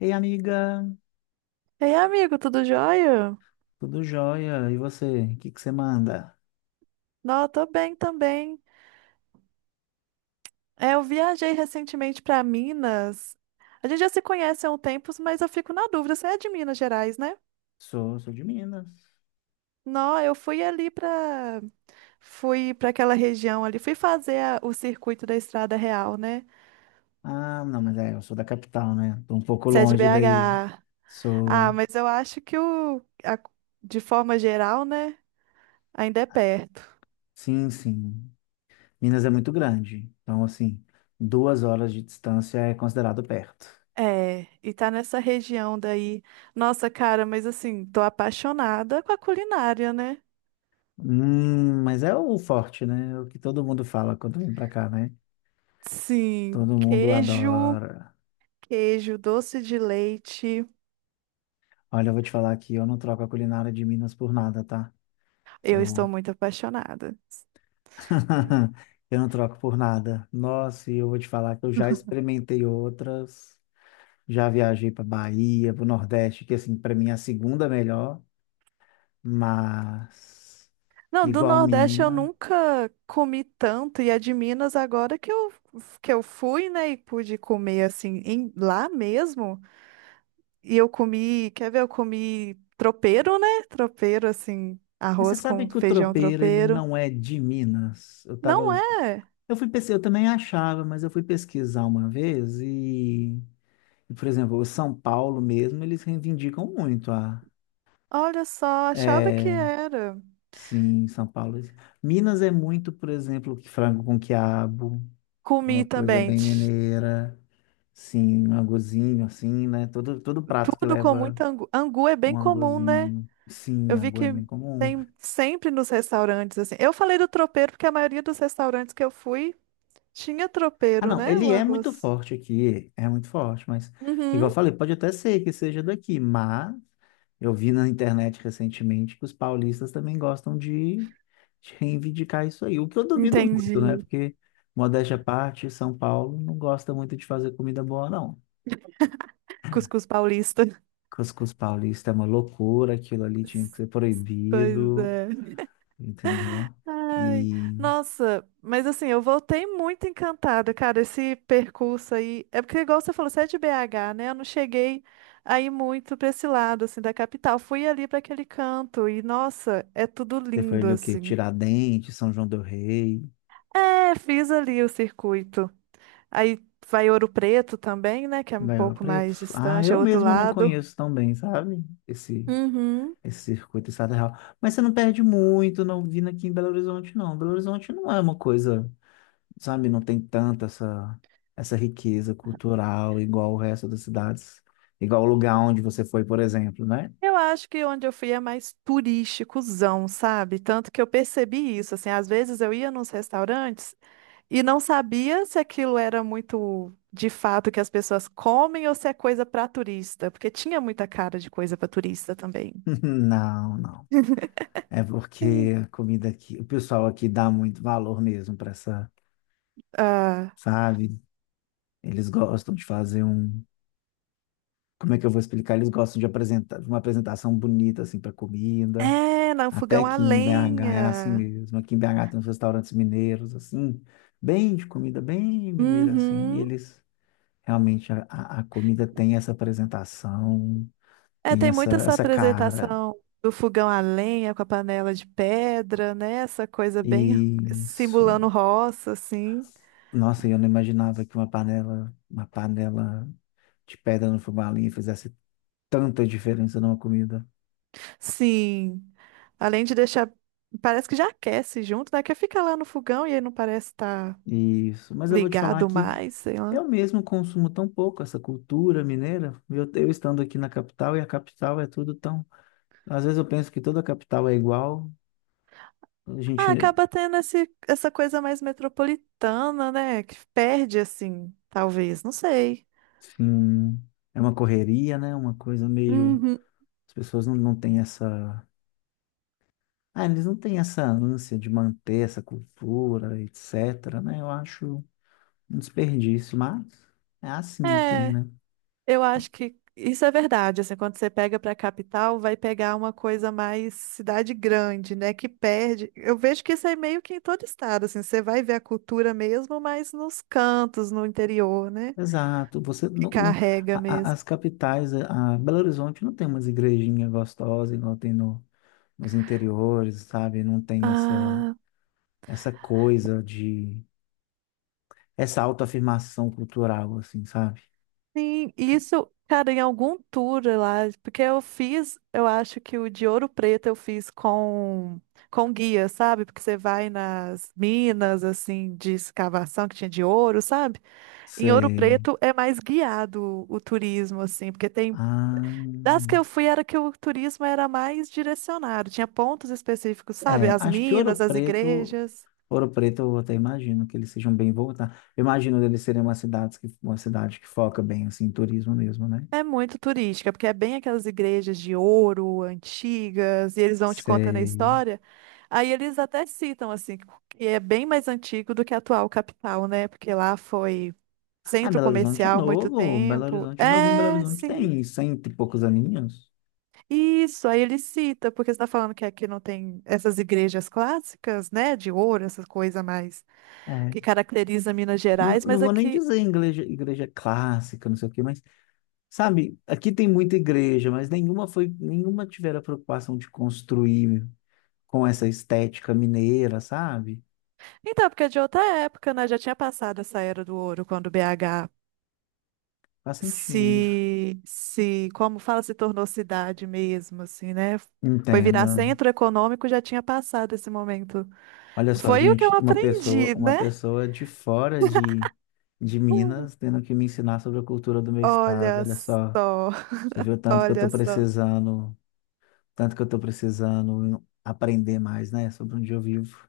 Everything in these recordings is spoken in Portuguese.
Ei, amiga, Ei, amigo, tudo jóia? tudo jóia? E você? O que que você manda? Não, tô bem também. É, eu viajei recentemente pra Minas. A gente já se conhece há um tempo, mas eu fico na dúvida, você é de Minas Gerais, né? Sou de Minas. Não, eu fui ali pra. Fui pra aquela região ali, fui fazer o circuito da Estrada Real, né? Ah, não, mas é, eu sou da capital, né? Tô um pouco Você é de longe daí. BH. Ah, Sou, mas eu acho que a- de forma geral, né, ainda é perto. sim, sim. Minas é muito grande, então assim, 2 horas de distância é considerado perto. É, e tá nessa região daí. Nossa, cara, mas assim, tô apaixonada com a culinária, né? Mas é o forte, né? É o que todo mundo fala quando vem pra cá, né? Sim, Todo mundo queijo, adora. queijo, doce de leite. Olha, eu vou te falar que eu não troco a culinária de Minas por nada, tá? Eu estou Eu muito apaixonada. Eu não troco por nada. Nossa, e eu vou te falar que eu já experimentei outras. Já viajei para Bahia, para o Nordeste, que assim, para mim é a segunda melhor, mas Não, do igual Nordeste eu Minas. nunca comi tanto, e é de Minas agora que eu fui, né, e pude comer assim, lá mesmo. E eu comi, quer ver, eu comi tropeiro, né? Tropeiro, assim, Mas você arroz sabe com que o feijão tropeiro, ele tropeiro. não é de Minas. Não é? Eu fui pesquisar, eu também achava, mas eu fui pesquisar uma vez e, por exemplo, o São Paulo mesmo, eles reivindicam muito a, Olha só, achava que eh, era. sim, São Paulo. Minas é muito, por exemplo, que frango com quiabo, é Comi uma coisa também. bem mineira. Sim, um angozinho, assim, né? Todo prato que Tudo com leva muita angu. Angu é um bem comum, né? angozinho. Sim, Eu vi angu é que bem comum. tem sempre nos restaurantes, assim. Eu falei do tropeiro porque a maioria dos restaurantes que eu fui tinha Ah, tropeiro, não, né? O ele é muito arroz. forte aqui, é muito forte, mas, Uhum. igual eu falei, pode até ser que seja daqui, mas eu vi na internet recentemente que os paulistas também gostam de reivindicar isso aí, o que eu duvido muito, né? Entendi. Porque, modéstia à parte, São Paulo não gosta muito de fazer comida boa, não. Cuscuz paulista. Cuscuz paulista é uma loucura, aquilo ali tinha que ser Pois proibido, é. entendeu? Ai, E nossa, mas assim, eu voltei muito encantada, cara, esse percurso aí. É porque, igual você falou, você é de BH, né? Eu não cheguei aí muito pra esse lado, assim, da capital. Fui ali pra aquele canto e, nossa, é tudo você foi lindo, ali o quê? assim. Tiradentes, São João do Rei. É, fiz ali o circuito. Aí vai Ouro Preto também, né? Que é um Belo pouco Preto. mais Ah, distante, é eu outro mesmo não lado. conheço tão bem, sabe? Esse, Uhum. esse circuito estadual. Mas você não perde muito não vindo aqui em Belo Horizonte, não. Belo Horizonte não é uma coisa, sabe? Não tem tanta essa riqueza cultural igual o resto das cidades. Igual o lugar onde você foi, por exemplo, né? Eu acho que onde eu fui é mais turísticozão, sabe? Tanto que eu percebi isso, assim, às vezes eu ia nos restaurantes e não sabia se aquilo era muito de fato que as pessoas comem ou se é coisa para turista, porque tinha muita cara de coisa para turista também. Não, não. É porque a comida aqui, o pessoal aqui dá muito valor mesmo para essa, Ah, sabe? Eles gostam de fazer um, como é que eu vou explicar? Eles gostam de apresentar, de uma apresentação bonita assim para comida. é, não, Até fogão a que em BH é assim lenha. mesmo. Aqui em BH tem uns restaurantes mineiros assim, bem de comida bem mineira assim. E Uhum. eles realmente a comida tem essa apresentação, É, tem tem muito essa essa essa cara. apresentação do fogão a lenha com a panela de pedra, né? Essa coisa bem simulando Isso. roça, assim. Nossa, eu não imaginava que uma panela de pedra no fubá ali fizesse tanta diferença numa comida. Sim. Além de deixar. Parece que já aquece junto, né? Que fica lá no fogão e aí não parece estar Isso. Mas eu vou te falar ligado que mais, sei lá. eu mesmo consumo tão pouco essa cultura mineira. Eu estando aqui na capital e a capital é tudo tão. Às vezes eu penso que toda a capital é igual. A Ah, gente, acaba tendo essa coisa mais metropolitana, né? Que perde, assim, talvez, não sei. sim, é uma correria, né? Uma coisa meio. Uhum. As pessoas não têm essa. Ah, eles não têm essa ânsia de manter essa cultura, etc, né? Eu acho um desperdício, mas é assim aqui, É. né? Eu acho que isso é verdade. Assim, quando você pega para a capital, vai pegar uma coisa mais cidade grande, né? Que perde. Eu vejo que isso é meio que em todo estado. Assim, você vai ver a cultura mesmo, mas nos cantos, no interior, né? Exato. Você Que carrega mesmo. as capitais, a Belo Horizonte não tem umas igrejinhas gostosas igual tem nos interiores, sabe? Não tem essa Ah, essa coisa de essa autoafirmação cultural assim, sabe? sim. Isso, cara, em algum tour lá, porque eu fiz, eu acho que o de Ouro Preto eu fiz com guia, sabe? Porque você vai nas minas assim de escavação que tinha de ouro, sabe? Em Ouro Sei. Preto é mais guiado o turismo, assim, porque tem. Das que eu Ah, fui era que o turismo era mais direcionado, tinha pontos específicos, sabe? é, As acho que Ouro minas, as Preto, igrejas. Ouro Preto eu até imagino que eles sejam bem voltados. Eu imagino eles serem uma cidade que foca bem assim em turismo mesmo, né? É muito turística, porque é bem aquelas igrejas de ouro, antigas, e eles vão te contando a Sei. história. Aí eles até citam, assim, que é bem mais antigo do que a atual capital, né? Porque lá foi Ah, centro Belo Horizonte é comercial muito novo. Belo tempo. Horizonte é novo. Em Belo É, Horizonte sim. tem cento e poucos aninhos. Isso, aí ele cita, porque você está falando que aqui não tem essas igrejas clássicas, né, de ouro, essas coisas mais É. que caracteriza Minas Gerais, Não mas vou nem aqui. dizer igreja, igreja clássica, não sei o quê, mas, sabe, aqui tem muita igreja, mas nenhuma tiveram a preocupação de construir com essa estética mineira, sabe? Então, é porque é de outra época, né? Já tinha passado essa era do ouro, quando BH Faz sentido. se, se, como fala, se tornou cidade mesmo, assim, né? Foi virar Entenda. centro econômico, já tinha passado esse momento. Olha só, Foi o que eu gente, uma pessoa, aprendi, uma né? pessoa de fora de Minas tendo que me ensinar sobre a cultura do meu estado. Olha Olha só, só, você viu o tanto que eu tô olha só. precisando tanto que eu tô precisando aprender mais, né, sobre onde eu vivo.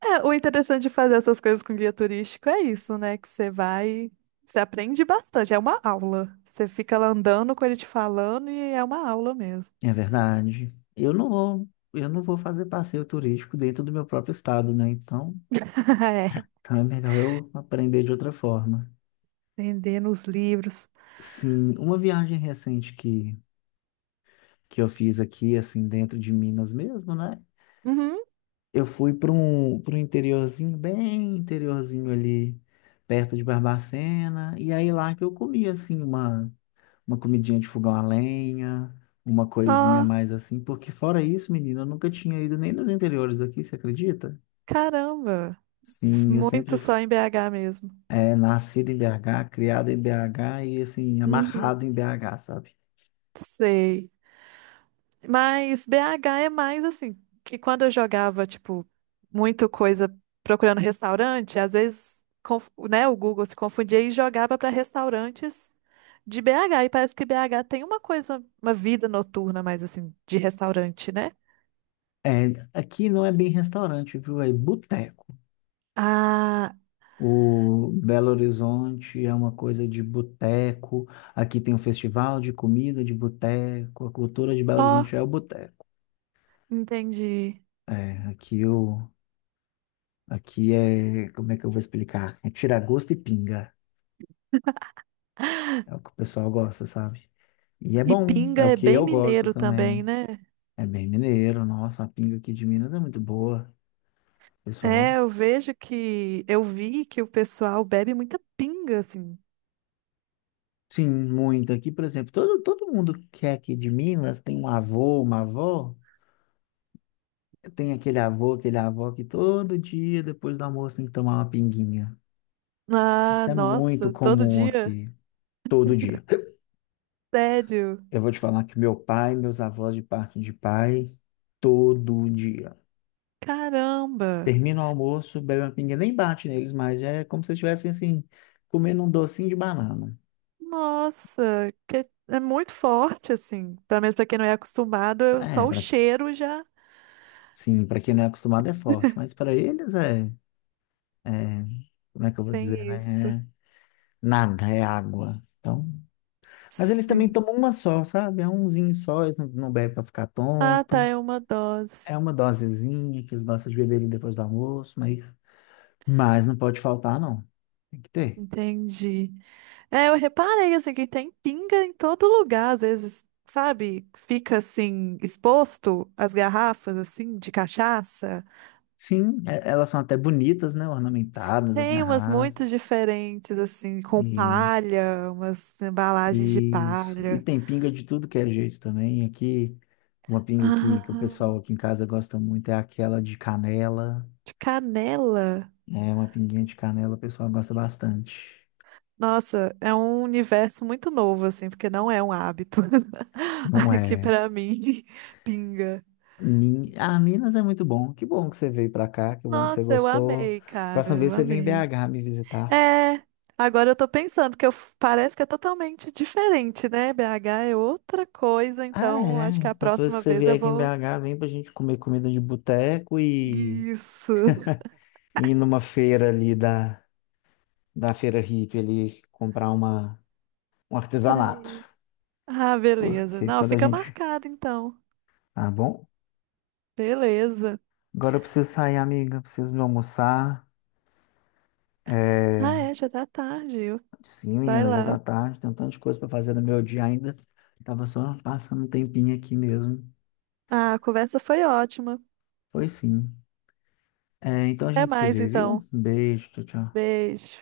É, o interessante de fazer essas coisas com guia turístico é isso, né? Que você vai, você aprende bastante, é uma aula. Você fica lá andando com ele te falando e é uma aula mesmo. É verdade. Eu não vou fazer passeio turístico dentro do meu próprio estado, né? Então, É, então é melhor eu aprender de outra forma. vendendo os livros. Sim, uma viagem recente que eu fiz aqui, assim, dentro de Minas mesmo, né? Uhum. Eu fui para um interiorzinho, bem interiorzinho ali, perto de Barbacena, e aí lá que eu comi, assim, uma comidinha de fogão a lenha, uma coisinha a Ó, mais assim, porque fora isso, menina, eu nunca tinha ido nem nos interiores daqui, você acredita? caramba. Sim, eu sempre Muito só em BH mesmo. é nascido em BH, criado em BH e assim, Uhum. amarrado em BH, sabe? Sei. Mas BH é mais assim, que quando eu jogava, tipo, muito coisa procurando restaurante, às vezes, né, o Google se confundia e jogava para restaurantes de BH, e parece que BH tem uma coisa, uma vida noturna mais assim, de restaurante, né? É, aqui não é bem restaurante, viu? É boteco. Ah, O Belo Horizonte é uma coisa de boteco. Aqui tem um festival de comida de boteco. A cultura de Belo ó, Horizonte é o boteco. entendi. É, aqui é, como é que eu vou explicar? É tira gosto e pinga. É o que o pessoal gosta, sabe? E é E bom, é pinga o é que bem eu gosto mineiro também, também. né? É bem mineiro, nossa, a pinga aqui de Minas é muito boa, É, pessoal. eu vejo eu vi que o pessoal bebe muita pinga, assim. Sim, muito. Aqui, por exemplo, todo mundo que é aqui de Minas tem um avô, uma avó. Tem aquele avô, aquele avó que todo dia, depois do almoço, tem que tomar uma pinguinha. Ah, Isso é muito nossa, todo comum dia? aqui, todo dia. Sério? Eu vou te falar que meu pai, meus avós de parte de pai, todo dia. Caramba! Termina o almoço, bebe uma pinga, nem bate neles mais, já é como se estivessem assim, comendo um docinho de banana. Nossa, que é muito forte, assim. Pelo menos pra quem não é acostumado, É, só o pra, cheiro já sim, para quem não é acostumado é forte, mas para eles é, como é que eu vou tem dizer, isso. né? É nada, é água. Então, mas eles também Sim. tomam uma só, sabe? É umzinho só, eles não bebem para ficar Ah, tá, tonto. é uma É dose. uma dosezinha que eles gostam de beberem depois do almoço, mas não pode faltar, não. Tem que ter. Entendi. É, eu reparei assim que tem pinga em todo lugar, às vezes, sabe? Fica assim exposto as garrafas assim de cachaça. Sim, elas são até bonitas, né? Ornamentadas, as Tem umas garrafas. muito diferentes assim, com E palha, umas embalagens de Isso. E palha. tem pinga de tudo que é jeito também. Aqui, uma pinga que o Ah, pessoal aqui em casa gosta muito é aquela de canela, de canela. né? Uma pinguinha de canela o pessoal gosta bastante. Nossa, é um universo muito novo assim, porque não é um hábito Não aqui é? pra mim, pinga. Ah, Minas é muito bom. Que bom que você veio pra cá, que bom que você Nossa, eu gostou. amei, cara, Próxima vez eu você vem em amei. BH me visitar. É, agora eu tô pensando que eu, parece que é totalmente diferente, né? BH é outra coisa, Ah, então acho que é. a Próxima vez próxima que você vez vier eu aqui em vou. BH, vem pra gente comer comida de boteco e Isso. e ir numa feira ali da feira hippie ali comprar um artesanato. Peraí. Ah, beleza. Porque Não, quando a fica gente. marcado então. Tá bom? Beleza. Agora eu preciso sair, amiga. Preciso me almoçar. Ah, É... é, já tá tarde. Sim, Vai menina, já lá. tá tarde. Tem um tanto de coisa pra fazer no meu dia ainda. Tava só passando um tempinho aqui mesmo. Ah, a conversa foi ótima. Foi sim. É, então a Até gente se mais vê, viu? então. Um beijo, tchau, tchau. Beijo.